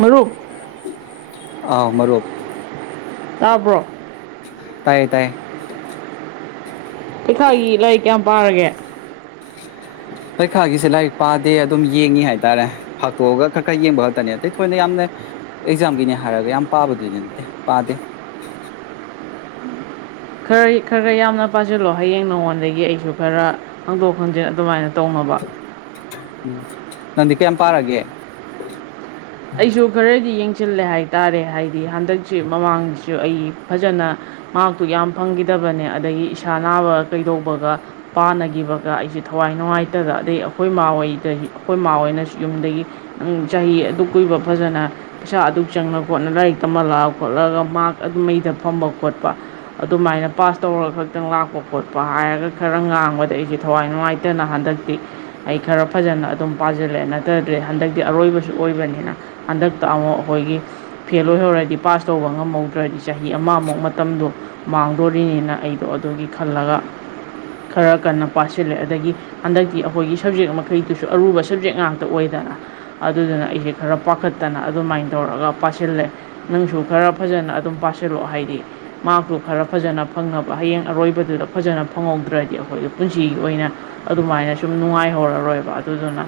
ꯃꯔꯨꯞ ꯑ ꯃꯔꯨꯞ ꯇꯥꯕ꯭ꯔꯣ ꯇꯥꯏꯌꯦ ꯇꯥꯏꯌꯦ [unintelligible] ꯄꯩꯈꯥꯒꯤ ꯂꯥꯏꯔꯤꯛ ꯀꯌꯥꯝ ꯄꯥꯔꯒꯦ ꯄꯔꯤꯈꯥꯒꯤꯁꯦ ꯂꯥꯏꯔꯤꯛ ꯄꯥꯗꯦ ꯑꯗꯨꯝ ꯌꯦꯡꯉꯤ ꯍꯥꯏꯇꯥꯔꯦ ꯐꯥꯛꯇꯣꯛꯑꯒ ꯈꯔ ꯈꯔ ꯌꯦꯡꯕ ꯈꯛꯇꯅꯦ ꯑꯇꯩ ꯊꯣꯏꯅ ꯌꯥꯝꯅ ꯑꯦꯛꯖꯥꯝꯒꯤꯅꯦ ꯍꯥꯏꯔꯒ ꯌꯥꯝ ꯄꯥꯕꯗꯨꯅꯤ ꯅꯠꯇꯦ ꯄꯥꯗꯦ ꯈꯔ ꯈꯔꯛ ꯈꯔꯛ ꯌꯥꯝꯅ ꯄꯥꯁꯤꯜꯂꯣ ꯍꯌꯦꯡ ꯅꯉꯣꯟꯗꯒꯤ ꯑꯩꯁꯨ ꯈꯔ ꯍꯪꯗꯣꯛ ꯍꯪꯖꯤꯟ ꯑꯗꯨꯃꯥꯏꯅ ꯇꯧꯅꯕ ꯎꯝ ꯅꯪꯗꯤ ꯀꯌꯥꯝ ꯄꯥꯔꯒꯦ ꯑꯩꯁꯨ ꯈꯔꯗꯤ ꯌꯦꯡꯁꯤ ꯆꯤꯜꯂꯦ ꯍꯥꯏꯇꯥꯔꯦ ꯍꯥꯏꯗꯤ ꯍꯟꯗꯛꯁꯤ ꯃꯃꯥꯡꯗꯁꯨ ꯑꯩ ꯐꯖꯅ ꯃꯥꯔꯛꯇꯨ ꯌꯥꯝ ꯐꯪꯈꯤꯗꯕꯅꯦ ꯑꯗꯒꯤ ꯏꯁꯥ ꯅꯥꯕ ꯀꯩꯗꯧꯕꯒ ꯄꯥꯟꯅꯈꯤꯕꯒ ꯑꯩꯁꯦ ꯊꯋꯥꯏ ꯅꯨꯡꯉꯥꯏꯇꯗ ꯑꯗꯩ ꯑꯩꯈꯣꯏ ꯏꯃꯥ ꯍꯣꯏꯗ ꯑꯩꯈꯣꯏ ꯏꯃꯥ ꯍꯣꯏꯅꯁꯨ ꯌꯨꯝꯗꯒꯤ ꯅꯪ ꯆꯍꯤ ꯑꯗꯨꯛ ꯀꯨꯏꯕ ꯐꯖꯅ ꯄꯩꯁꯥ ꯑꯗꯨ ꯆꯪꯅ ꯈꯣꯠꯅ ꯂꯥꯏꯔꯤꯛ ꯇꯝꯍꯜꯂ ꯈꯣꯠꯂꯛꯒ ꯃꯥꯔꯛ ꯑꯗꯨ ꯃꯩꯗ ꯐꯝꯕ ꯈꯣꯠꯄ ꯑꯗꯨꯃꯥꯏꯅ ꯄꯥꯁ ꯇꯧꯔꯒ ꯈꯛꯇꯪ ꯂꯥꯛꯄ ꯈꯣꯠꯄ ꯍꯥꯏꯔꯒ ꯈꯔ ꯉꯥꯡꯕꯗ ꯑꯩꯁꯦ ꯊꯋꯥꯏ ꯅꯨꯡꯉꯥꯏꯇꯅ ꯍꯟꯗꯛꯇꯤ ꯑꯩ ꯈꯔ ꯐꯖꯅ ꯑꯗꯨꯝ ꯄꯥꯁꯤꯜꯂꯦ ꯅꯠꯇꯗ꯭ꯔꯤ ꯍꯟꯗꯛꯇꯤ ꯑꯔꯣꯏꯕꯁꯨ ꯑꯣꯏꯕꯅꯤ ꯅ ꯍꯟꯗꯛꯇ ꯑꯃꯨꯛ ꯑꯩꯈꯣꯏꯒꯤ ꯐꯦꯜ ꯑꯣꯏꯍꯧꯔꯗꯤ ꯄꯥꯁ ꯇꯧꯕ ꯉꯝꯍꯧꯗ꯭ꯔꯗꯤ ꯆꯍꯤ ꯑꯃꯃꯨꯛ ꯃꯇꯝꯗꯣ ꯃꯥꯡꯗꯣꯔꯤꯅꯦꯅ ꯑꯩꯗꯣ ꯑꯗꯨꯒꯤ ꯈꯜꯂꯒ ꯈꯔ ꯀꯟꯅ ꯄꯥꯁꯤꯜꯂꯦ ꯑꯗꯒꯤ ꯍꯟꯗꯛꯇꯤ ꯑꯩꯈꯣꯏꯒꯤ ꯁꯕꯖꯦꯛ ꯃꯈꯩꯗꯨꯁꯨ ꯑꯔꯨꯕ ꯁꯕꯖꯦꯛ ꯉꯥꯛꯇ ꯑꯣꯏꯗꯅ ꯑꯗꯨꯗꯨꯅ ꯑꯩꯁꯦ ꯈꯔ ꯄꯥꯈꯠꯇꯅ ꯑꯗꯨꯃꯥꯏꯅ ꯇꯧꯔꯒ ꯄꯥꯁꯤꯜꯂꯦ ꯅꯪꯁꯨ ꯈꯔ ꯐꯖꯅ ꯑꯗꯨꯝ ꯄꯥꯁꯤꯜꯂꯛꯑꯣ ꯍꯥꯏꯗꯤ ꯃꯥꯔꯛꯇꯨ ꯈꯔ ꯐꯖꯅ ꯐꯪꯅꯕ ꯍꯌꯦꯡ ꯑꯔꯣꯏꯕꯗꯨꯗ ꯐꯖꯅ ꯐꯪꯍꯧꯗ꯭ꯔꯗꯤ ꯑꯩꯈꯣꯏꯗ ꯄꯨꯟꯁꯤꯒꯤ ꯑꯣꯏꯅ ꯑꯗꯨꯃꯥꯏꯅ ꯁꯨꯝ ꯅꯨꯡꯉꯥꯏꯍꯧꯔ ꯔ‌ꯣꯏꯕ ꯑꯗꯨꯗꯨꯅ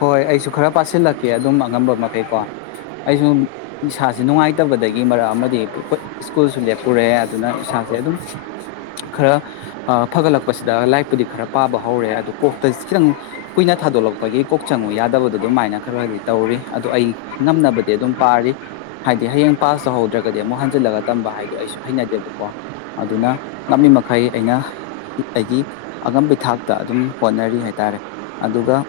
ꯍꯣꯏ ꯑꯩꯁꯨ ꯈꯔ ꯄꯥꯁꯤꯜꯂꯛꯀꯦ ꯑꯗꯨꯝ ꯑꯉꯝꯕ ꯃꯈꯩꯀꯣ ꯑꯩꯁꯨ ꯏꯁꯥꯁꯦ ꯅꯨꯡꯉꯥꯏꯇꯕꯗꯒꯤ ꯃꯔꯛ ꯑꯃꯗꯤ ꯁ꯭ꯀꯨꯜꯁꯨ ꯂꯦꯞꯄꯨꯔꯦ ꯑꯗꯨꯅ ꯏꯁꯥꯁꯦ ꯑꯗꯨꯝ ꯈꯔ ꯐꯒꯠꯂꯛꯄꯁꯤꯗ ꯂꯥꯏꯔꯤꯛꯄꯨꯗꯤ ꯈꯔ ꯄꯥꯕ ꯍꯧꯔꯦ ꯑꯗꯨ ꯀꯣꯛꯇ ꯈꯤꯇꯪ ꯀꯨꯏꯅ ꯊꯥꯗꯣꯛꯂꯛꯄꯒꯤ ꯀꯣꯛ ꯆꯪꯉꯨ ꯌꯥꯗꯕꯗꯣ ꯑꯗꯨꯃꯥꯏꯅ ꯈꯔ ꯈꯔꯗꯤ ꯇꯧꯔꯤ ꯑꯗꯣ ꯑꯩ ꯉꯝꯅꯕꯗꯤ ꯑꯗꯨꯝ ꯄꯥꯔꯤ ꯍꯥꯏꯗꯤ ꯍꯌꯦꯡ ꯄꯥꯁ ꯇꯧꯍꯧꯗ꯭ꯔꯒꯗꯤ ꯑꯃꯨꯛ ꯍꯟꯖꯤꯜꯂꯒ ꯇꯝꯕ ꯍꯥꯏꯗꯣ ꯑꯩꯁꯨ ꯍꯩꯅꯗꯦꯕꯀꯣ ꯑꯗꯨꯅ ꯉꯝꯃꯤ ꯃꯈꯩ ꯑꯩꯅ ꯑꯩꯒꯤ ꯑꯉꯝ ꯊꯥꯛꯇ ꯑꯗꯨꯝ ꯍꯣꯠꯅꯔꯤ ꯍꯥꯏꯇꯥꯔꯦ ꯑꯗꯨꯒ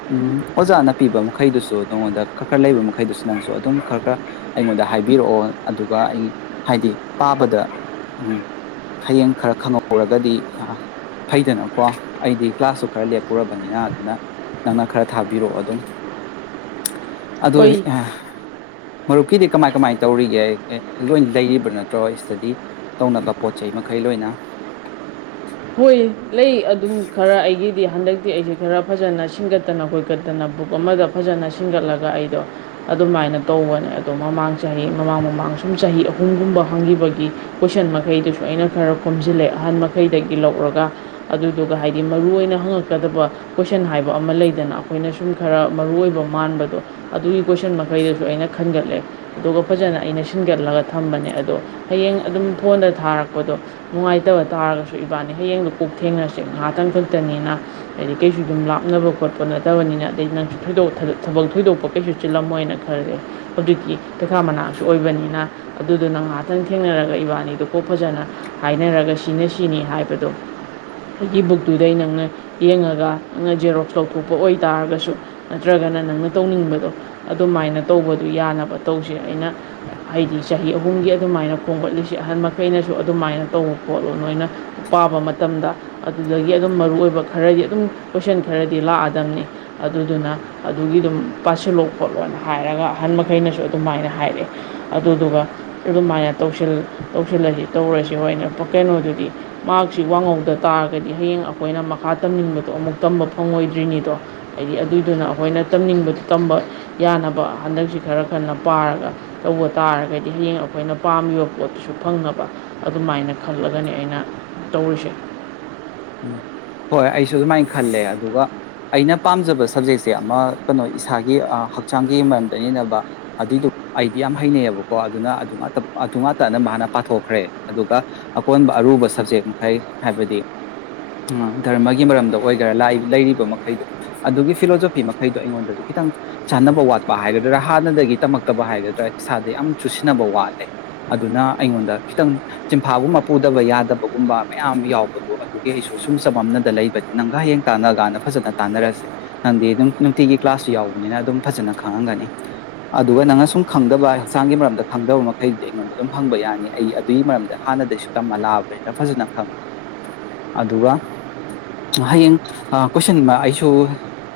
ꯑꯣꯖꯥꯅ ꯄꯤꯕ ꯃꯈꯩꯗꯨꯁꯨ ꯅꯉꯣꯟꯗ ꯈꯔ ꯈꯔ ꯂꯩꯕ ꯃꯈꯩꯗꯨꯁꯨ ꯅꯪꯁꯨ ꯑꯗꯨꯝ ꯈꯔ ꯈꯔ ꯑꯩꯉꯣꯟꯗ ꯍꯥꯏꯕꯤꯔꯛꯑꯣ ꯑꯗꯨꯒ ꯑꯩ ꯍꯥꯏꯗꯤ ꯄꯥꯕꯗ ꯍꯌꯦꯡ ꯈꯔ ꯈꯪꯍꯧꯔꯒꯗꯤ ꯐꯩꯗꯅꯀꯣ ꯑꯩꯗꯤ ꯀ꯭ꯂꯥꯁꯇꯁꯨ ꯈꯔ ꯂꯦꯞꯄꯨꯔꯕꯅꯤꯅ ꯑꯗꯨꯅ ꯅꯪꯅ ꯈꯔ ꯊꯥꯕꯤꯔꯛꯑꯣ ꯑꯗꯨꯝ ꯑꯗꯨ ꯍꯣꯏ ꯃꯔꯨꯞꯀꯤꯗꯤ ꯀꯃꯥꯏ ꯀꯃꯥꯏ ꯇꯧꯔꯤꯒꯦ ꯂꯣꯏꯅ ꯂꯩꯔꯤꯕ꯭ꯔꯥ ꯅꯠꯇ꯭ꯔꯣ ꯏꯁꯇꯗꯤ ꯇꯧꯅꯕ ꯄꯣꯠ ꯆꯩꯩ ꯃꯈꯩ ꯂꯣꯏꯅ ꯍꯣꯏ ꯂꯩ ꯑꯗꯨꯝ ꯈꯔ ꯑꯩꯒꯤꯗꯤ ꯍꯟꯗꯛ ꯗꯤ ꯑꯩꯁꯦ ꯈꯔ ꯐꯖꯅ ꯁꯤꯡꯒꯠꯇꯅ ꯀꯣꯏꯀꯠꯇꯅ ꯕꯨꯛ ꯑꯃꯗ ꯐꯖꯅ ꯁꯤꯡꯒꯠꯂꯒ ꯑꯩꯗꯣ ꯑꯗꯨꯃꯥꯏꯅ ꯇꯧꯕꯅꯦ ꯑꯗꯣ ꯃꯃꯥꯡ ꯆꯍꯤ ꯃꯃꯥꯡ ꯃꯃꯥꯡ ꯁꯨꯝ ꯆꯍꯤ ꯑꯍꯨꯝꯒꯨꯝꯕ ꯍꯪꯈꯤꯕꯒꯤ ꯀꯣꯏꯁꯟ ꯃꯈꯩꯗꯨꯁꯨ ꯑꯩꯅ ꯈꯔ ꯈꯣꯝꯖꯤꯜꯂꯦ ꯑꯍꯟ ꯃꯈꯩ ꯗꯦꯛꯒꯤ ꯂꯧꯔꯒ ꯑꯗꯨꯗꯨꯒ ꯍꯥꯏꯗꯤ ꯃꯔꯨꯑꯣꯏꯅ ꯍꯪꯉꯛꯀꯗꯕ ꯀꯣꯏꯁꯟ ꯍꯥꯏꯕ ꯑꯃ ꯂꯩꯗꯅ ꯑꯩꯈꯣꯏꯅ ꯁꯨꯝ ꯈꯔ ꯃꯔꯨ ꯑꯣꯏꯕ ꯃꯥꯟꯕꯗꯣ ꯑꯗꯨꯒꯤ ꯀꯣꯏꯁꯟ ꯃꯈꯩꯗꯁꯨ ꯑꯩꯅ ꯈꯟꯒꯠꯂꯦ ꯑꯗꯨꯒ ꯐꯖꯅ ꯑꯩꯅ ꯁꯤꯟꯒꯠꯂꯒ ꯊꯝꯕꯅꯦ ꯑꯗꯣ ꯍꯌꯦꯡ ꯑꯗꯨꯝ ꯐꯣꯟꯗ ꯊꯥꯔꯛꯄꯗꯣ ꯅꯨꯡꯉꯥꯏꯇꯕ ꯇꯥꯔꯒ ꯏꯕꯥꯅꯤ ꯍꯌꯦꯡꯗꯣ ꯀꯣꯛ ꯊꯦꯡꯅꯔꯁꯦ ꯉꯥꯏꯍꯥꯛꯇꯪ ꯈꯛꯇꯅꯤꯅ ꯑꯗꯩ ꯀꯩꯁꯨ ꯑꯗꯨꯝ ꯂꯥꯞꯅꯕ ꯈꯣꯠꯄ ꯅꯠꯇꯕꯅꯤꯅ ꯑꯗꯩ ꯅꯪꯁꯨꯗ ꯊꯕꯛ ꯊꯣꯏꯗꯣꯛꯄ ꯀꯩꯁꯨ ꯆꯤꯜꯂꯝꯃꯣꯏꯅ ꯈꯜꯂꯦ ꯍꯧꯖꯤꯛꯇꯤ ꯇꯩꯈꯥ ꯃꯅꯥꯛꯁꯨ ꯑꯣꯏꯕꯅꯤꯅ ꯑꯗꯨꯗꯨꯅ ꯉꯥꯏꯍꯥꯛꯇꯪ ꯊꯦꯡꯅꯔꯒ ꯏꯕꯥꯅꯤꯗꯣ ꯀꯣꯛ ꯐꯖꯅ ꯍꯥꯏꯅꯔꯒ ꯁꯤꯖꯤꯟꯅ ꯁꯤꯅꯤ ꯍꯥꯏꯕꯗꯣ ꯑꯩꯒꯤ ꯕꯨꯛꯇꯨꯗꯩ ꯅꯪꯅ ꯌꯦꯡꯉꯒ ꯅꯪꯅ ꯖꯦꯔꯣꯛꯁ ꯂꯧꯊꯣꯛꯄ ꯑꯣꯏꯇꯥꯥꯔꯒꯁꯨ ꯅꯠꯇ꯭ꯔꯒꯅ ꯅꯪꯅ ꯇꯧꯅꯤꯡꯕꯗꯣ ꯑꯗꯨꯃꯥꯏꯅ ꯇꯧꯕꯗꯨꯣ ꯌꯥꯅꯕ ꯇꯧꯁꯦ ꯑꯩꯅ ꯍꯥꯏꯗꯤ ꯆꯍꯤ ꯑꯍꯨꯝꯒꯤ ꯑꯗꯨꯃꯥꯏꯅ ꯈꯣꯝꯒꯠꯂꯤꯁꯦ ꯑꯍꯟ ꯃꯈꯩꯅꯁꯨ ꯑꯗꯨꯃꯥꯏꯅ ꯇꯧꯕ ꯈꯣꯠꯂꯣ ꯅꯣꯏꯅ ꯄꯥꯕ ꯃꯇꯝꯗ ꯑꯗꯨꯗꯒꯤ ꯑꯗꯨꯝ ꯃꯔꯨꯑꯣꯏꯕ ꯈꯔꯗꯤ ꯑꯗꯨꯝ ꯀꯣꯏꯁꯟ ꯈꯔꯗꯤ ꯂꯥꯛꯑꯗꯝꯅꯤ ꯑꯗꯨꯗꯨꯅ ꯑꯗꯨꯒꯤ ꯑꯗꯨꯝ ꯄꯥꯁꯤꯜꯂꯛ ꯈꯣꯠꯂꯣꯅ ꯍꯥꯏꯔꯒ ꯑꯍꯟ ꯃꯈꯩꯅꯁꯨ ꯑꯗꯨꯃꯥꯏꯅ ꯍꯥꯏꯔꯛꯑꯦ ꯑꯗꯨꯗꯨꯒ ꯑꯗꯨꯃꯥꯏꯅ ꯇꯧꯁꯤꯜ ꯁꯜꯂꯁꯤ ꯇꯧꯔꯁꯤ ꯍꯣꯏꯅꯦ ꯀꯩꯅꯣꯗꯨꯗꯤ ꯃꯥꯛꯁꯤ ꯋꯥꯡꯍꯧꯗ ꯇꯥꯔꯒꯗꯤ ꯍꯌꯦꯡ ꯑꯩꯈꯣꯏꯅ ꯃꯈꯥ ꯇꯝꯅꯤꯡꯕꯗꯣ ꯑꯃꯨꯛ ꯇꯝꯕ ꯐꯪꯉꯣꯏꯗ꯭ꯔꯤꯅꯤꯗꯣ ꯍꯥꯏꯗꯤ ꯑꯗꯨꯏꯗꯨꯅ ꯑꯩꯈꯣꯏꯅ ꯇꯝꯅꯤꯡꯕꯗ ꯇꯝꯕ ꯌꯥꯅꯕ ꯍꯟꯗꯛꯁꯤ ꯈꯔ ꯈꯟꯅ ꯄꯥꯔꯒ ꯇꯧꯕ ꯇꯥꯔꯒꯗꯤ ꯍꯌꯦꯡ ꯑꯩꯈꯣꯏꯅ ꯄꯥꯝꯃꯤꯕ ꯄꯣꯠꯇꯨꯁꯨ ꯐꯪꯅꯕ ꯑꯗꯨꯃꯥꯏꯅ ꯈꯜꯂꯒꯅꯤ ꯑꯩꯅ ꯇꯧꯔꯤꯁꯦ ꯎꯝ ꯍꯣꯏ ꯑꯩꯁꯨ ꯑꯗꯨꯃꯥꯏꯅ ꯈꯜꯂꯦ ꯑꯗꯨꯒ ꯑꯩꯅ ꯄꯥꯝꯖꯕ ꯁꯕꯖꯦꯛꯁꯦ ꯑꯃ ꯀꯩꯅꯣ ꯏꯁꯥꯒꯤ ꯍꯛꯆꯥꯡꯒꯤ ꯃꯔꯝꯗꯅꯤꯅꯕ ꯑꯗꯨꯏꯗꯣ ꯑꯩꯗꯤ ꯌꯥꯝ ꯍꯩꯅꯩꯌ‌ꯦꯕꯀꯣ ꯑꯗꯨꯅ ꯑꯗꯨ ꯉꯛꯇ ꯑꯗꯨ ꯉꯥꯛꯇ ꯑꯅꯝꯕ ꯍꯥꯟꯅ ꯄꯥꯊꯣꯛꯈ꯭ꯔꯦ ꯑꯗꯨꯒ ꯑꯀꯣꯟꯕ ꯑꯔꯨꯕ ꯁꯕꯖꯦꯛ ꯃꯈꯩ ꯍꯥꯏꯕꯗꯤ ꯙꯔꯃꯒꯤ ꯃꯔꯝꯗ ꯑꯣꯏꯒꯦꯔꯥ ꯂꯩꯔꯤꯕ ꯃꯈꯩꯗꯣ ꯑꯗꯨꯒꯤ ꯐꯤꯂꯣꯖꯣꯐꯤ ꯃꯈꯩꯗꯣ ꯑꯩꯉꯣꯟꯗꯗꯤ ꯈꯤꯇꯪ ꯆꯥꯟꯅꯕ ꯋꯥꯠꯄ ꯍꯥꯏꯒꯗ꯭ꯔꯥ ꯍꯥꯟꯅꯗꯒꯤ ꯇꯝꯃꯛꯇꯕ ꯍꯥꯏꯒꯗ꯭ꯔꯥ ꯏꯁꯥꯗ ꯌꯥꯝ ꯆꯨꯁꯤꯟꯅꯕ ꯋꯥꯠꯂꯦ ꯑꯗꯨꯅ ꯑꯩꯉꯣꯟꯗ ꯈꯤꯇꯪ ꯆꯤꯟꯐꯥꯒꯨꯝꯕ ꯄꯨꯗꯕ ꯌꯥꯗꯕꯒꯨꯝꯕ ꯃꯌꯥꯝ ꯌꯥꯎꯕꯗꯣ ꯑꯗꯨꯒꯤ ꯑꯩꯁꯨ ꯁꯨꯝ ꯆꯃꯝꯅꯗ ꯂꯩꯕꯅꯦ ꯅꯪꯒ ꯍꯌꯦꯡ ꯇꯥꯟꯅ ꯀꯥꯟꯗ ꯐꯖꯅ ꯇꯥꯟꯅꯔꯁꯦ ꯅꯪꯗꯤ ꯑꯗꯨꯝ ꯅꯨꯡꯇꯤꯒꯤ ꯀ꯭ꯂꯥꯁꯁꯨ ꯌꯥꯎꯕꯅꯤꯅ ꯑꯗꯨꯝ ꯐꯖꯅ ꯈꯪꯉꯝꯒꯅꯤ ꯑꯗꯨꯒ ꯅꯪꯅ ꯁꯨꯝ ꯈꯪꯗꯕ ꯍꯛꯆꯥꯡꯒꯤ ꯃꯔꯝꯗ ꯈꯪꯗꯕ ꯃꯈꯩꯗꯤ ꯑꯩꯉꯣꯟꯗ ꯑꯗꯨꯝ ꯍꯪꯕ ꯌꯥꯅꯤ ꯑꯩ ꯑꯗꯨꯏ ꯃꯔꯝꯗ ꯍꯥꯟꯅꯗꯒꯤꯁꯨ ꯇꯝꯃ ꯂꯥꯛꯑꯕꯅꯤꯅ ꯐꯖꯅ ꯈꯪꯉꯦ ꯑꯗꯨꯒ ꯍꯌꯦꯡ ꯀꯣꯏꯁꯟꯃ ꯑꯩꯁꯨ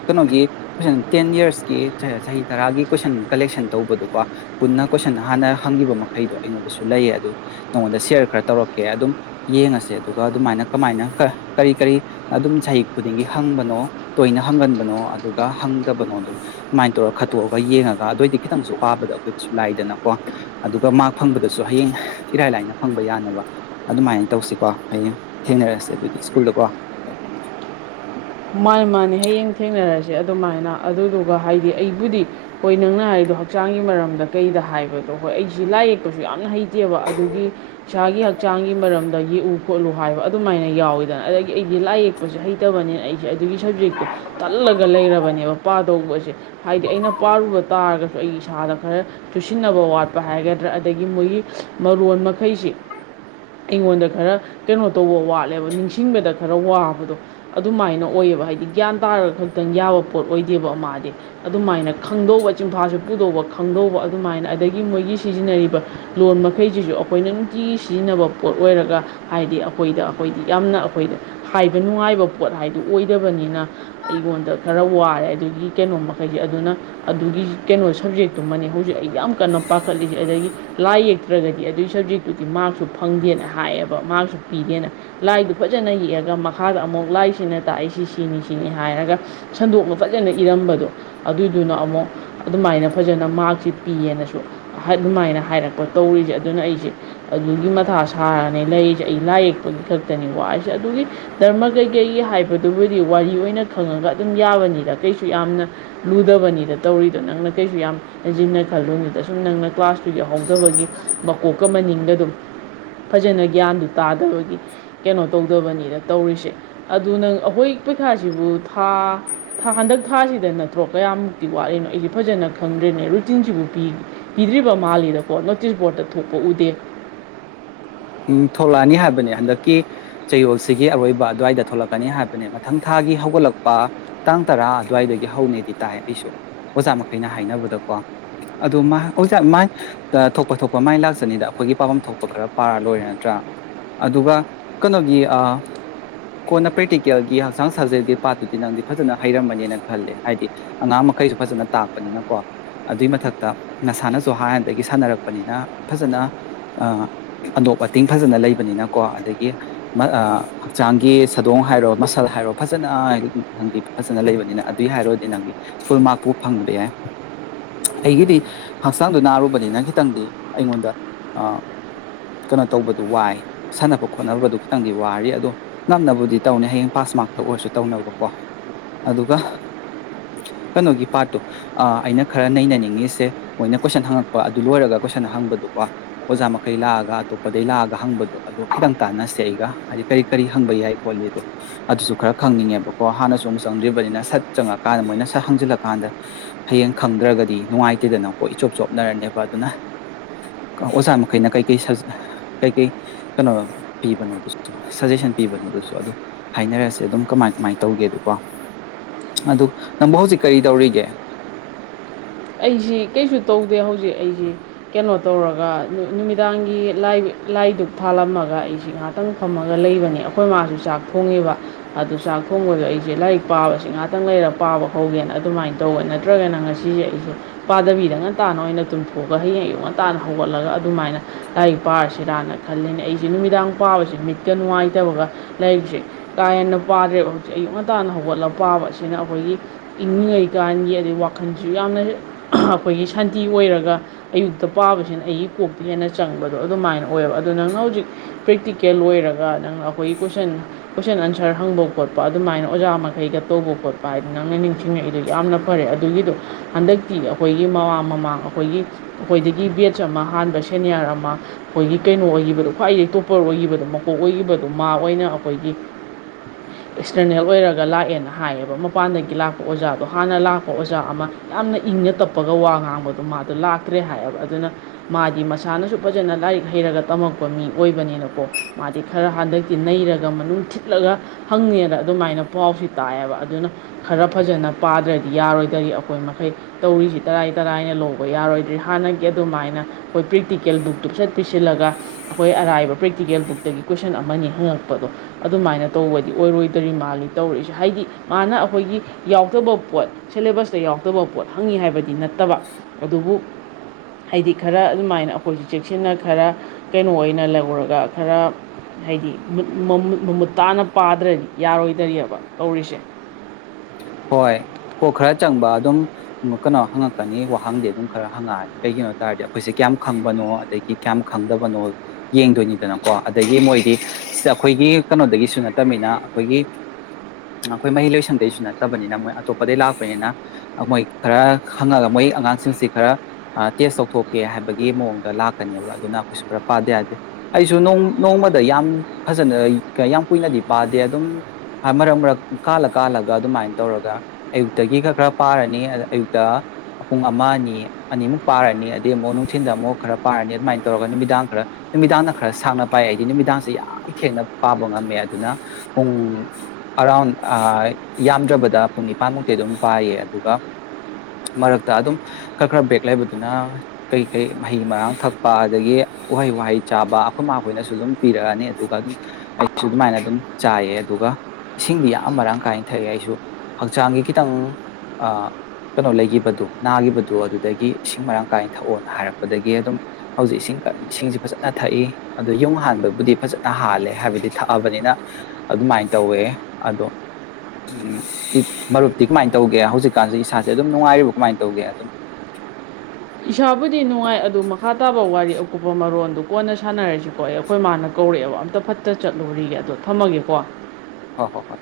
ꯀꯩꯅꯣꯒꯤ ꯀ‌ꯣꯏꯁꯟ ꯇꯦꯟ ꯏꯌꯥꯔꯁꯀꯤ ꯆꯍꯤ ꯇꯔꯥꯒꯤ ꯀꯣꯏꯁꯟ ꯀꯂꯦꯛꯁꯟ ꯇꯧꯕꯗ‌ꯣꯀꯣ ꯄꯨꯟꯅ ꯀꯣꯏꯁꯟ ꯍꯥꯟꯅ ꯍꯪꯈꯤꯕ ꯃꯈꯩꯗꯣ ꯑꯩꯉꯣꯟꯗꯁꯨ ꯂꯩꯌꯦ ꯑꯗꯨ ꯅꯪꯉꯣꯟꯗ ꯁꯌꯔ ꯈꯔ ꯇꯧꯔꯛꯀꯦ ꯑꯗꯨꯝ ꯌꯦꯡꯉꯁꯦ ꯑꯗꯨꯒ ꯑꯗꯨꯃꯥꯏꯅ ꯀꯃꯥꯏꯅ ꯀꯔꯤ ꯀꯔꯤ ꯑꯗꯨꯝ ꯆꯍꯤ ꯈꯨꯗꯤꯡꯒꯤ ꯍꯪꯕꯅꯣ ꯇꯣꯏꯅ ꯍꯪꯒꯟꯕꯅꯣ ꯑꯗꯨꯒ ꯍꯪꯗꯕꯅꯣꯗꯣ ꯑꯗꯨꯃꯥꯏꯅ ꯇꯧꯔ ꯈꯠꯇꯣꯛꯑꯒ ꯌꯦꯡꯉꯒ ꯑꯗꯨꯑꯣꯏꯗꯤ ꯈꯤꯇꯪꯁꯨ ꯄꯥꯕꯗ ꯑꯩꯈꯣꯏꯗꯁꯨ ꯂꯥꯏꯗꯅꯀꯣ ꯑꯗꯨꯒ ꯃꯥꯛ ꯐꯪꯕꯗꯁꯨ ꯍꯌꯦꯡ ꯏꯔꯥꯏ ꯂꯥꯏꯅ ꯐꯪꯕ ꯌꯥꯅꯕ ꯑꯗꯨꯃꯥꯏꯅ ꯇꯧꯁꯤꯀꯣ ꯍꯌꯦꯡ ꯊꯦꯡꯅꯔꯁꯦ ꯑꯗꯨꯗꯤ ꯁ꯭ꯀꯨꯜꯗꯀꯣ ꯃꯥꯅꯦ ꯃꯥꯅꯦ ꯍꯌꯦꯡ ꯊꯦꯡꯅꯔꯁꯦ ꯑꯗꯨꯃꯥꯏꯅ ꯑꯗꯨꯗꯨꯒ ꯍꯥꯏꯗꯤ ꯑꯩꯕꯨꯗꯤ ꯍꯣꯏ ꯅꯪꯅ ꯍꯥꯏꯔꯤꯗꯣ ꯍꯛꯆꯥꯡꯒꯤ ꯃꯔꯝꯗ ꯀꯩꯗ ꯍꯥꯏꯕꯗꯣ ꯍꯣꯏ ꯑꯩꯁꯤ ꯂꯥꯏ ꯌꯦꯛꯄꯁꯨ ꯌꯥꯝꯅ ꯍꯩꯇꯦꯕ ꯑꯗꯨꯒꯤ ꯏꯁꯥꯒꯤ ꯍꯛꯆꯥꯡꯒꯤ ꯃꯔꯝꯗ ꯌꯦꯛꯎ ꯈꯣꯠꯂꯨ ꯍꯥꯏꯕ ꯑꯗꯨꯃꯥꯏꯅ ꯌꯥꯎꯋꯤꯗꯅ ꯑꯗꯒꯤ ꯑꯩꯗꯤ ꯂꯥꯏ ꯌꯦꯛꯄꯁꯦ ꯍꯩꯇꯕꯅꯤꯅ ꯑꯩ ꯁ ꯑꯗꯨꯒꯤ ꯁꯕꯖꯦꯛꯇꯣ ꯇꯜꯂꯒ ꯂꯩꯔꯕꯅꯦꯕ ꯄꯥꯗꯧꯕꯁꯦ ꯍꯥꯏꯗꯤ ꯑꯩꯅ ꯄꯥꯔꯨꯕ ꯇꯥꯔꯒꯁꯨ ꯑꯩ ꯏꯁꯥꯗ ꯈꯔ ꯆꯨꯁꯤꯟꯅꯕ ꯋꯥꯠꯄ ꯍꯥꯏꯒꯗ꯭ꯔꯥ ꯑꯗꯒꯤ ꯃꯣꯏꯒꯤ ꯃꯔꯣꯟ ꯃꯈꯩꯁꯤ ꯑꯩꯉꯣꯟꯗ ꯈꯔ ꯀꯩꯅꯣ ꯇꯧꯕ ꯋꯥꯠꯂꯦꯕ ꯅꯤꯡꯁꯤꯡꯕꯗ ꯈꯔ ꯋꯥꯕꯗꯣ ꯑꯗꯨꯃꯥꯏꯅ ꯑꯣꯏꯌꯦꯕ ꯍꯥꯏꯗꯤ ꯒ꯭ꯌꯥꯟ ꯇꯥꯔꯒ ꯈꯛꯇꯪ ꯌꯥꯕ ꯄꯣꯠ ꯑꯣꯏꯗꯦꯕ ꯃꯥꯗꯤ ꯑꯗꯨꯃꯥꯏꯅ ꯈꯪꯗꯧꯕ ꯆꯤꯟꯐꯥꯁꯨ ꯄꯨꯗꯧꯕ ꯈꯪꯗꯧꯕ ꯑꯗꯨꯃꯥꯏꯅ ꯑꯗꯒꯤ ꯃꯣꯏꯒꯤ ꯁꯤꯖꯤꯟꯅꯔꯤꯕ ꯂꯣꯟ ꯃꯈꯩꯁꯤꯁꯨ ꯑꯩꯈꯣꯏꯅ ꯅꯨꯡꯇꯤꯒꯤ ꯁꯤꯖꯤꯟꯅꯕ ꯄꯣꯠ ꯑꯣꯏꯔꯒ ꯍꯥꯏꯗꯤ ꯑꯩꯈꯣꯏꯗ ꯑꯩꯈꯣꯏꯗꯤ ꯌꯥꯝꯅ ꯑꯩꯈꯣꯏꯗ ꯍꯥꯏꯕ ꯅꯨꯡꯉꯥꯏꯕ ꯄꯣꯠ ꯍꯥꯏꯗꯤ ꯑꯗꯨ ꯑꯣꯏꯗꯕꯅꯤꯅ ꯑꯩꯉꯣꯟꯗ ꯈꯔ ꯋꯥꯔꯦ ꯑꯗꯒꯤ ꯀꯩꯅꯣ ꯃꯈꯩꯗꯤ ꯑꯗꯨꯅ ꯑꯗꯨꯒꯤ ꯀꯩꯅꯣ ꯁꯕꯖꯦꯛꯇꯨꯃꯅꯦ ꯍꯧꯖꯤꯛ ꯑꯩ ꯌꯥꯝ ꯀꯟꯅ ꯄꯥꯈꯠꯂꯤꯁꯤ ꯑꯗꯒꯤ ꯂꯥꯏ ꯌꯦꯛ ꯅꯠꯇ꯭ꯔꯒꯗꯤ ꯑꯗꯨꯒꯤ ꯁꯕꯖꯦꯛꯇꯨꯗꯤ ꯃꯥꯔꯛꯁꯨ ꯐꯪꯗꯦꯅ ꯍꯥꯏꯌꯦꯕ ꯃꯥꯔꯛꯁꯨ ꯄꯤꯒꯦꯅ ꯂꯥꯏꯗꯨ ꯐꯖꯅ ꯌꯦꯛꯑꯒ ꯃꯈꯥꯗ ꯑꯃꯨꯛ ꯂꯥꯏ ꯁꯤꯅ ꯇꯥꯛꯏꯁꯤ ꯁꯤꯅꯤ ꯁꯤꯅꯤ ꯍꯥꯏꯔꯒ ꯁꯟꯗꯣꯛꯅ ꯐꯖꯅ ꯏꯔꯝꯕꯗꯣ ꯑꯗꯨꯏꯗꯨꯅ ꯑꯃꯨꯛ ꯑꯗꯨꯃꯥꯏꯅ ꯐꯖꯅ ꯃꯥꯛꯁ‌ꯦ ꯄꯤꯌꯦꯅꯁꯨ ꯑꯗꯨꯃꯥꯏꯅ ꯍꯥꯏꯔꯛꯄ ꯇꯧꯔꯤꯁꯦ ꯑꯗꯨꯅ ꯑꯩꯁꯦ ꯑꯗꯨꯒꯤ ꯃꯊꯥ ꯁꯥꯔꯅꯤ ꯂꯩꯔꯤꯁꯦ ꯑꯩ ꯂꯥꯏ ꯌꯦꯛꯄꯒꯤ ꯈꯛꯇꯅꯤ ꯋꯥꯏꯁꯦ ꯑꯗꯨꯒꯤ ꯗꯔꯃ ꯀꯩꯀꯩꯒꯤ ꯍꯥꯏꯕꯗꯨꯕꯨꯗꯤ ꯋꯥꯔꯤ ꯑꯣꯏꯅ ꯈꯪꯉꯒ ꯑꯗꯨꯝ ꯌꯥꯕꯅꯤꯗ ꯀꯩꯁꯨ ꯌꯥꯝꯅ ꯂꯨꯗꯕꯅꯤꯗ ꯇꯧꯔꯤꯗꯣ ꯅꯪꯅ ꯀꯩꯁꯨ ꯌꯥꯝ ꯍ‌ꯦꯟꯖꯤꯟꯅ ꯈꯜꯂꯨꯅꯨꯗ ꯁꯨꯝ ꯅꯪꯅ ꯀ꯭ꯂꯥꯁꯇꯨ ꯌꯥꯎꯍꯧꯗꯕꯒꯤ ꯃꯀꯣꯛꯀ ꯃꯅꯤꯡꯗ ꯑꯗꯨꯨꯝ ꯐꯖꯅ ꯒ꯭ꯌꯥꯟꯗꯨ ꯇꯥꯗꯕꯒꯤ ꯀꯩꯅꯣ ꯇꯧꯗꯕꯅꯤꯅ ꯇꯧꯔꯤꯁꯦ ꯑꯗꯨ ꯅꯪ ꯑꯩꯈꯣꯏ ꯄꯩꯈꯥꯁꯤꯕꯨ ꯊꯥ ꯊꯥ ꯍꯟꯗꯛ ꯊꯥꯁꯤꯗ ꯅꯠꯇ꯭ꯔꯣ ꯀꯌꯥꯃꯨꯛꯇꯤ ꯋꯥꯠꯂꯤꯅꯣ ꯑꯩꯁꯦ ꯐꯖꯅ ꯈꯪꯗ꯭ꯔꯦꯅꯦ ꯔꯨꯇꯤꯟꯁꯤꯕꯨ ꯄꯤꯗ꯭ꯔꯤꯕ ꯃꯥꯜꯂꯤꯗꯀꯣ ꯅꯣꯇꯤꯁ ꯕꯣꯔꯠꯇ ꯄꯨꯊꯣꯛꯄ ꯎꯗꯦ ꯎꯝ ꯊꯣꯛꯂꯛꯑꯅꯤ ꯍꯥꯏꯕꯅꯦ ꯍꯟꯗꯛꯀꯤ ꯆꯌꯣꯜꯁꯤꯒꯤ ꯑꯔꯣꯏꯕ ꯑꯗꯨꯋꯥꯏꯗ ꯊꯣꯛꯂꯛꯀꯅꯤ ꯍꯥꯏꯕꯅꯦ ꯃꯊꯪ ꯊꯥꯒꯤ ꯍꯧꯒꯠꯂꯛꯄ ꯇꯥꯡ ꯇꯔꯥ ꯑꯗꯨꯋꯥꯏꯗꯒꯤ ꯍꯧꯅꯦꯗꯤ ꯇꯥꯏ ꯑꯩꯁꯨ ꯑꯣꯖꯥ ꯃꯈꯩꯅ ꯍꯥꯏꯅꯕꯗꯀꯣ ꯑꯗꯨꯝ ꯑꯣꯖꯥ ꯃꯥꯏ ꯊꯣꯛꯄ ꯊꯣꯛꯄ ꯃꯥꯏ ꯂꯥꯛꯆꯅꯤꯗ ꯑꯩꯈꯣꯏꯒꯤ ꯄꯥꯐꯝ ꯊꯣꯛꯄ ꯈꯔ ꯄꯥꯔ ꯂꯣꯏꯔꯦ ꯅꯠꯇ꯭ꯔꯥ ꯑꯗꯨꯒ ꯀꯩꯅꯣꯒꯤ ꯀꯣꯟꯅ ꯄ꯭ꯔꯦꯛꯇꯤꯀꯦꯜꯒꯤ ꯍꯛꯆꯥꯡ ꯁꯕꯖꯦꯛꯀꯤ ꯄꯥꯠꯇꯨꯗꯤ ꯅꯪꯗꯤ ꯐꯖꯅ ꯍꯩꯔꯝꯕꯅꯦꯅ ꯈꯜꯂꯦ ꯍꯥꯏꯗꯤ ꯑꯉꯥꯡ ꯃꯈꯩꯁꯨ ꯐꯖꯅ ꯇꯥꯛꯄꯅꯤꯅꯀꯣ ꯑꯗꯨꯏ ꯃꯊꯛꯇ ꯅꯁꯥꯅꯁꯨ ꯍꯥꯟꯅꯗꯒꯤ ꯁꯥꯟꯅꯔꯛꯄꯅꯤꯅ ꯐꯖꯅ ꯑꯅꯣꯞ ꯑꯇꯤꯡ ꯐꯖꯅ ꯂꯩꯕꯅꯤꯅꯀꯣ ꯑꯗꯒꯤ ꯍꯛꯆꯥꯡꯒꯤ ꯁꯥꯗꯣꯡ ꯍꯥꯏꯔꯣ ꯃꯁꯜ ꯍꯥꯏꯔꯣ ꯐꯖꯅ ꯅꯪꯗꯤ ꯐꯖꯅ ꯂꯩꯕꯅꯤꯅ ꯑꯗꯨꯒꯤ ꯍꯥꯏꯔꯨꯔꯗꯤ ꯅꯪꯒꯤ ꯐꯨꯜ ꯃꯥꯔꯛꯄꯨ ꯐꯪꯕ ꯌꯥꯏ ꯑꯩꯒꯤꯗꯤ ꯍꯛꯆꯥꯡꯗꯣ ꯅꯥꯔꯨꯕꯅꯤꯅ ꯈꯤꯇꯪꯗꯤ ꯑꯩꯉꯣꯟꯗ ꯀꯩꯅꯣ ꯇꯧꯕꯗꯨꯣ ꯋꯥꯏ ꯁꯥꯟꯅꯕ ꯈꯣꯠꯅꯕꯗ ꯈꯤꯇꯪꯗꯤ ꯋꯥꯔꯤ ꯑꯗꯣ ꯉꯝꯅꯕꯨꯗꯤ ꯇꯧꯅꯤ ꯍꯌꯦꯡ ꯄꯥꯁ ꯃꯥꯔꯛꯇ ꯑꯣꯏꯔꯁꯨ ꯇꯧꯅꯕꯀꯣ ꯑꯗꯨꯒ ꯀꯩꯅꯣꯒꯤ ꯄꯥꯔꯠꯇꯣ ꯑꯩꯅ ꯈꯔ ꯅꯩꯅꯅꯤꯡꯉꯤꯁꯦ ꯃꯣꯏꯅ ꯀꯣꯏꯁꯟ ꯍꯪꯉꯛꯄ ꯑꯗꯨ ꯂꯣꯏꯔꯒ ꯀꯣꯏꯁꯟ ꯍꯪꯕꯗꯨꯀꯣ ꯑꯣꯖꯥ ꯃꯈꯩ ꯂꯥꯛꯑꯒ ꯑꯇꯣꯞꯄꯗꯩ ꯂꯥꯛꯑꯒ ꯍꯪꯕꯗꯣ ꯑꯗꯣ ꯈꯤꯇꯪ ꯇꯥꯟꯅꯁꯦ ꯑꯩꯒ ꯍꯥꯏꯗꯤ ꯀꯔꯤ ꯀꯔꯤ ꯍꯪꯕ ꯌꯥꯏ ꯈꯣꯠꯂꯤꯗꯣ ꯑꯗꯨꯁꯨ ꯈꯔ ꯈꯪꯅꯤꯡꯉꯦꯕꯀꯣ ꯍꯥꯟꯅꯁꯨ ꯑꯃꯨꯛ ꯆꯪꯗ꯭ꯔꯤꯕꯅꯤꯅ ꯁꯠ ꯆꯪꯉꯀꯥꯟꯗ ꯃꯣꯏꯅ ꯁꯛ ꯍꯪꯖꯤꯜꯂꯀꯥꯟꯗ ꯍꯌꯦꯡ ꯈꯪꯗ꯭ꯔꯒꯗꯤ ꯅꯨꯡꯉꯥꯏꯇꯦꯗꯅꯀꯣ ꯏꯆꯣꯞ ꯆꯣꯞꯅꯔꯅꯦꯕ ꯑꯗꯨꯅ ꯑꯣꯖꯥ ꯃꯈꯩꯅ ꯀꯩꯀꯩꯖ ꯀꯩꯀꯩ ꯀꯩꯅꯣ ꯄꯤꯕꯅꯣꯗꯨꯁꯨ ꯁꯖꯦꯁꯟ ꯄꯤꯕꯅꯣꯗꯨꯁꯨ ꯑꯗꯨꯗꯣ ꯍꯥꯏꯅꯔꯁꯦ ꯑꯗꯨꯝ ꯀꯃꯥꯏ ꯀꯃꯥꯏꯅ ꯇꯧꯒꯦꯗꯨꯀꯣ ꯑꯗꯨ ꯅꯪꯕꯨ ꯍꯧꯖꯤꯛ ꯀꯔꯤ ꯇꯧꯔꯤꯒꯦ ꯑꯩꯁꯤ ꯀꯩꯁꯨ ꯇꯧꯗꯦ ꯍꯧꯖꯤꯛ ꯑꯩꯁꯤ ꯀꯩꯅꯣ ꯇꯧꯔꯒ ꯅꯨꯃꯤꯗꯥꯡꯒꯤ ꯂꯥꯏꯗꯨꯛ ꯊꯥꯔꯝꯃꯒ ꯑꯩꯁꯤ ꯉꯍꯥꯛꯇꯪ ꯐꯝꯃꯒ ꯂꯩꯕꯅꯤ ꯑꯩꯈꯣꯏ ꯃꯥꯁꯨ ꯆꯥꯛ ꯊꯣꯡꯉꯦꯕ ꯑꯗꯨ ꯆꯥꯛ ꯊꯣꯡꯕꯗꯣ ꯑꯩꯁꯦ ꯂꯥꯏꯔꯤꯛ ꯄꯥꯕꯁꯤ ꯉꯍꯥꯛꯇꯪ ꯂꯩꯔꯒ ꯄꯥꯕ ꯍꯧꯒꯦꯅ ꯑꯗꯨꯃꯥꯏꯅ ꯇꯧꯕ ꯅꯠꯇ꯭ꯔꯒꯅ ꯉꯁꯤꯁꯦ ꯑꯩꯁꯦ ꯄꯥꯗꯕꯤꯗꯪ ꯉꯟꯇꯥꯥꯅ ꯑꯣꯏꯅ ꯇꯨꯝꯊꯣꯛꯑꯒ ꯍꯌꯦꯡ ꯑꯌꯨꯛ ꯉꯟꯇꯥꯥꯟꯅ ꯍꯧꯒꯠꯂꯒ ꯑꯗꯨꯃꯥꯏꯅ ꯂꯥꯏꯔꯤꯛ ꯄꯥꯔꯁꯤꯔꯅ ꯈꯜꯂꯤꯅꯦ ꯑꯩꯁꯦ ꯅꯨꯃꯤꯗꯥꯡ ꯄꯥꯕꯁꯤ ꯃꯤꯠꯀ ꯅꯨꯡꯉꯥꯏꯇꯕꯒ ꯂꯥꯏꯔꯤꯛꯁꯦ ꯀꯥ ꯍꯦꯟꯅ ꯄꯥꯗ꯭ꯔꯦꯕ ꯍꯧꯖꯤꯛ ꯑꯌꯨꯛ ꯉꯟꯇꯥꯅ ꯍꯧꯒꯠꯂꯒ ꯄꯥ ꯑꯁꯤꯅ ꯑꯩꯈꯣꯏꯒꯤ ꯏꯪꯉꯤꯉꯩꯀꯥꯟꯒꯤ ꯑꯗꯩ ꯋꯥꯈꯜꯁꯨ ꯌꯥꯝꯅ ꯑꯩꯈꯣꯏꯒꯤ ꯁꯟꯇꯤ ꯑꯣꯏꯔꯒ ꯑꯌꯨꯛꯇ ꯄꯥꯕꯁꯤꯅ ꯑꯩꯒꯤ ꯀꯣꯛꯇꯤ ꯍꯦꯟꯅ ꯆꯪꯕꯗꯣ ꯑꯗꯨꯃꯥꯏꯅ ꯑꯣꯏꯌꯦꯕ ꯑꯗꯨꯗꯣ ꯅꯪꯅ ꯍꯧꯖꯤꯛ ꯄ꯭ꯔꯦꯛꯇꯤꯀꯦꯜ ꯂ‌ꯣꯏꯔꯒ ꯅꯪ ꯑꯩꯈꯣꯏꯒꯤ ꯀꯣꯏꯁꯟ ꯀꯣꯏꯁꯟ ꯑꯟꯁꯔ ꯍꯪꯕ ꯈꯣꯠꯄ ꯑꯗꯨꯃꯥꯏꯅ ꯑꯣꯖꯥ ꯃꯈꯩꯒ ꯇꯧꯕ ꯈꯣꯠꯄ ꯍꯥꯏꯗ ꯅꯪꯅ ꯅꯤꯡꯁꯤꯡꯉꯛꯏꯗꯨꯣ ꯌꯥꯝꯅ ꯐꯔꯦ ꯑꯗꯨꯒꯤꯗꯣ ꯍꯟꯗꯛ ꯀꯤ ꯑꯩꯈꯣꯏꯒꯤ ꯃꯃꯥꯡ ꯃꯃꯥꯡ ꯑꯩꯈꯣꯏꯒꯤ ꯑꯩꯈꯣꯏꯗꯒꯤ ꯕꯦꯆ ꯑꯃ ꯍꯥꯟꯕ ꯁꯦꯅꯤꯌꯥꯔ ꯑꯃ ꯑꯩꯈꯣꯏꯒꯤ ꯀꯩꯅꯣ ꯑꯣꯏꯒꯤꯈꯤꯕꯗꯣ ꯈ꯭ꯋꯥꯏꯗꯒꯤ ꯇꯣꯞꯄꯔ ꯑꯣꯏꯒꯤꯈꯤꯕꯗꯣ ꯃꯀꯣꯛ ꯑꯣꯏꯈꯤꯕꯗꯣ ꯃꯥ ꯑꯣꯏꯅ ꯑꯩꯈꯣꯏꯒꯤ ꯑꯦꯛꯁꯇꯔꯅꯦꯜ ꯑꯣꯏꯔꯒ ꯂꯥꯛꯑꯦꯅ ꯍꯥꯏꯌꯦꯕ ꯃꯄꯥꯟꯗꯒꯤ ꯂꯥꯛꯄ ꯑꯣꯖꯥꯗꯣ ꯍꯥꯟꯅ ꯂꯥꯛꯄ ꯑꯣꯖꯥ ꯑꯃ ꯌꯥꯝꯅ ꯏꯪꯅ ꯇꯞꯄꯒ ꯋꯥ ꯉꯥꯡꯕꯗꯣ ꯃꯥꯗꯣ ꯂꯥꯛꯇ꯭ꯔꯦ ꯍꯥꯏꯌꯦꯕ ꯑꯗꯨꯅ ꯃꯥꯗꯤ ꯃꯁꯥꯅꯁꯨ ꯐꯖꯅ ꯂꯥꯏꯔꯤꯛ ꯍꯩꯔꯒ ꯇꯝꯃꯛꯄ ꯃꯤ ꯑꯣꯏꯕꯅꯤꯅꯀꯣ ꯃꯥꯗꯤ ꯈꯔ ꯍꯟꯗꯛꯇꯤ ꯅꯩꯔꯒ ꯃꯅꯨꯡ ꯊꯤꯠꯂꯒ ꯍꯪꯉꯦꯅ ꯑꯗꯨꯃꯥꯏꯅ ꯄꯥꯎꯁꯤ ꯇꯥꯏꯌ‌ꯦꯕ ꯑꯗꯨꯅ ꯈꯔ ꯐꯖꯅ ꯄꯥꯗ꯭ꯔꯗꯤ ꯌꯥꯔꯣꯏꯗ꯭ꯔꯤ ꯑꯩ ꯃ‌ꯣꯏ ꯃꯈꯩ ꯇꯧꯔꯤꯁꯤ ꯇꯔꯥꯏ ꯇꯔꯥꯏꯅ ꯂꯧꯕ ꯌꯥꯔꯣꯏꯗ꯭ꯔꯤ ꯍꯥꯟꯅꯒꯤ ꯑꯗꯨꯃꯥꯏꯅ ꯑꯩꯈꯣꯏ ꯄ꯭ꯔꯦꯛꯇꯤꯀꯦꯜ ꯕꯨꯛꯇꯨꯨꯞꯆꯠ ꯄꯤꯁꯤꯜꯂꯒ ꯑꯩꯈꯣꯏ ꯑꯔꯥꯏꯕ ꯄ꯭ꯔꯦꯛꯇꯤꯀꯦꯜ ꯕꯨꯛ ꯗꯒꯤ ꯀꯣꯏꯁꯟ ꯑꯃꯅꯤ ꯍꯪꯉꯛꯄꯗꯣ ꯑꯗꯨꯃꯥꯏꯅ ꯇꯧꯕꯗꯤ ꯑꯣꯏꯔꯣꯏꯗ꯭ꯔꯤ ꯃꯥꯜꯂꯤ ꯇꯧꯔꯛꯏꯁꯦ ꯍꯥꯏꯗꯤ ꯃꯥꯅ ꯑꯩꯈꯣꯏꯒꯤ ꯌꯥꯎꯗꯕ ꯄꯣꯠ ꯁꯦꯂꯦꯕꯁꯇ ꯌꯥꯎꯗꯕ ꯄꯣꯠ ꯈꯪꯉꯤ ꯍꯥꯏꯕ ꯅꯠꯇꯕ ꯑꯗꯨꯕꯨ ꯍꯥꯏꯗꯤ ꯈꯔ ꯑꯗꯨꯃꯥꯏꯅ ꯑꯩꯈꯣꯏꯁꯨ ꯆꯦꯛꯁꯤꯟꯅ ꯈꯔ ꯀꯩꯅꯣ ꯑꯣꯏꯅ ꯂꯧꯔꯒ ꯈꯔ ꯍꯥꯏꯗꯤ ꯃꯃꯨꯠ ꯇꯥꯅ ꯄꯥꯗ꯭ꯔꯅꯤ ꯌꯥꯔꯣꯏꯗꯔꯤꯑꯕ ꯇꯧꯔꯤꯁꯦ ꯍꯣꯏ ꯀꯣꯛ ꯈꯔ ꯆꯪꯕ ꯑꯗꯨꯝ ꯀꯩꯅꯣ ꯍꯪꯉꯛꯀꯅꯤ ꯋꯥꯍꯪꯗꯤ ꯑꯗꯨꯝ ꯈꯔ ꯍꯪꯉꯛꯑꯅꯤ ꯀꯩꯒꯤꯅꯣ ꯍꯥꯏ ꯇꯥꯔꯗꯤ ꯑꯩꯈꯣꯏꯁꯤ ꯀꯌꯥꯝ ꯈꯪꯕꯅꯣ ꯑꯗꯒꯤ ꯀꯌꯥꯝ ꯈꯪꯗꯕꯅꯣ ꯌꯦꯡꯗꯣꯏꯅꯤꯗꯅꯀꯣ ꯑꯗꯒꯤ ꯃꯣꯏꯗꯤ ꯁꯤꯗ ꯑꯩꯈꯣꯏꯒꯤ ꯀꯩꯅꯣꯗꯒꯤꯁꯨ ꯅꯠꯇꯕꯅꯤꯅ ꯑꯩꯈꯣꯏꯒꯤ ꯑꯩꯈꯣꯏ ꯃꯍꯩ ꯂꯣꯏꯁꯪꯗꯒꯤꯁꯨ ꯅꯠꯇꯕꯅꯤꯅ ꯃꯣꯏ ꯑꯇꯣꯞꯄꯗꯩ ꯂꯥꯛꯄꯅꯤꯅ ꯃꯣꯏ ꯈꯔ ꯍꯪꯉꯒ ꯃꯣꯏ ꯑꯉꯥꯡꯁꯤꯡꯁꯤ ꯈꯔ ꯇꯦꯁ ꯇꯧꯊꯣꯛꯀꯦ ꯍꯥꯏꯕꯒꯤ ꯃꯑꯣꯡꯗ ꯂꯥꯛꯀꯅꯦꯕ ꯑꯗꯨꯅ ꯑꯩꯈꯣꯏꯁꯨ ꯈꯔ ꯄꯥꯗꯦ ꯌꯥꯗꯦ ꯑꯩꯁꯨ ꯅꯣꯡ ꯅꯣꯡꯃꯗ ꯌꯥꯝ ꯐꯖꯅ ꯀ ꯌꯥꯝ ꯀꯨꯏꯅꯗꯤ ꯄꯥꯗꯦ ꯑꯗꯨꯝ ꯍꯥ ꯃꯔꯛ ꯃꯔꯛ ꯀꯥꯜꯂ ꯀꯥꯜꯂꯒ ꯑꯗꯨꯃꯥꯏꯅ ꯇꯧꯔꯒ ꯑꯌꯨꯛꯇꯒꯤ ꯈꯔ ꯈꯔ ꯄꯥꯔꯅꯤ ꯑꯌꯨꯛꯇ ꯄꯨꯡ ꯑꯃ ꯑꯃꯅꯤ ꯑꯅꯤꯃꯨꯛ ꯄꯥꯔꯅꯤ ꯑꯗꯩ ꯑꯃꯨꯛ ꯅꯨꯡꯊꯤꯟꯗ ꯑꯃꯨꯛ ꯈꯔ ꯄꯥꯔꯅꯤ ꯑꯗꯨꯃꯥꯏꯅ ꯇꯧꯔꯒ ꯅꯨꯃꯤꯗꯥꯡ ꯈꯔ ꯅꯨꯃꯤꯗꯥꯡꯗ ꯈꯔ ꯁꯥꯡꯅ ꯄꯥꯏ ꯑꯩꯗꯤ ꯅꯨꯃꯤꯗꯥꯡꯁꯦ ꯑꯩꯗꯤ ꯌꯥꯝ ꯊꯦꯡꯅ ꯄꯥꯕ ꯉꯝꯃꯦ ꯑꯗꯨꯅ ꯄꯨꯡ ꯑꯔꯥꯎꯟ ꯑꯥ ꯌꯥꯝꯗ꯭ꯔꯕꯗ ꯄꯨꯡ ꯅꯤꯄꯥꯟꯃꯨꯛꯇꯤ ꯑꯗꯨꯝ ꯄꯥꯏꯌꯦ ꯑꯗꯨꯒ ꯃꯔꯛꯇ ꯑꯗꯨꯝ ꯈꯔ ꯈꯔ ꯕ꯭ꯔꯦꯛ ꯂꯩꯕꯗꯨꯅ ꯀꯩ ꯀꯩ ꯃꯍꯩ ꯃꯔꯥꯡ ꯊꯛꯄ ꯑꯗꯒꯤ ꯎꯍꯩ ꯋꯥꯍꯩ ꯆꯥꯕ ꯑꯩꯈꯣꯏ ꯃꯥꯍꯣꯏꯅꯁꯨ ꯑꯗꯨꯝ ꯄꯤꯔꯛꯑꯅꯤ ꯑꯗꯨꯒ ꯑꯗꯨꯝ ꯑꯩꯁꯨ ꯑꯗꯨꯃꯥꯏꯅ ꯑꯗꯨꯝ ꯆꯥꯏꯌꯦ ꯑꯗꯨꯒ ꯏꯁꯤꯡꯗꯤ ꯌꯥꯝ ꯃꯔꯥꯡ ꯀꯥꯏꯅ ꯊꯛꯑꯦ ꯑꯩꯁꯨ ꯍꯛꯆꯥꯡꯒꯤ ꯈꯤꯇꯪ ꯑ ꯀꯩꯅꯣ ꯂꯩꯈꯤꯕꯗꯣ ꯅꯥꯒꯤꯕꯗꯨ ꯑꯗꯨꯗꯒꯤ ꯏꯁꯤꯡ ꯃꯔꯥꯡ ꯀꯥꯏꯅ ꯊꯛꯑꯣꯅ ꯍꯥꯏꯔꯛꯄꯗꯒꯤ ꯑꯗꯨꯝ ꯍꯧꯖꯤꯛ ꯏꯁꯤꯡ ꯀ ꯏꯁꯤꯡꯁꯦ ꯐꯖꯅ ꯊꯛꯏ ꯑꯗꯨ ꯌꯨꯡ ꯍꯥꯟꯕꯕꯨꯗꯤ ꯐꯖꯅ ꯍꯥꯜꯂꯦ ꯍꯥꯏꯕꯗꯤ ꯊꯛꯑꯕꯅꯤꯅ ꯑꯗꯨꯃꯥꯏꯅ ꯇꯧꯋꯦ ꯑꯗꯣ ꯎꯝ ꯃꯔꯨꯞꯇꯤ ꯀꯃꯥꯏꯅ ꯇꯧꯒꯦ ꯍꯧꯖꯤꯛꯀꯥꯟꯁꯦ ꯏꯁꯥꯁꯦ ꯑꯗꯨꯝ ꯅꯨꯡꯉꯥꯏꯔꯤꯕꯣ ꯀꯃꯥꯏꯅ ꯇꯧꯒꯦ ꯑꯗꯨꯝ ꯏꯁꯥꯕꯨꯗꯤ ꯅꯨꯡꯉꯥꯏ ꯑꯗꯨ ꯃꯈꯥ ꯇꯥꯕ ꯋꯥꯔꯤ ꯑꯀꯨꯞꯄ ꯃꯔꯣꯟꯗꯨ ꯀꯣꯟꯅ ꯁꯥꯟꯅꯔꯁꯤꯀꯣ ꯑꯩ ꯑꯩꯈꯣꯏ ꯃꯥꯅ ꯀꯧꯔꯛꯑꯦꯕ ꯑꯝꯇ ꯐꯠꯇ ꯆꯠꯂꯨꯔꯤꯒꯦ ꯑꯗꯣ ꯊꯝꯃꯒꯦꯀꯣ ꯑ ꯍꯣ ꯍꯣꯏ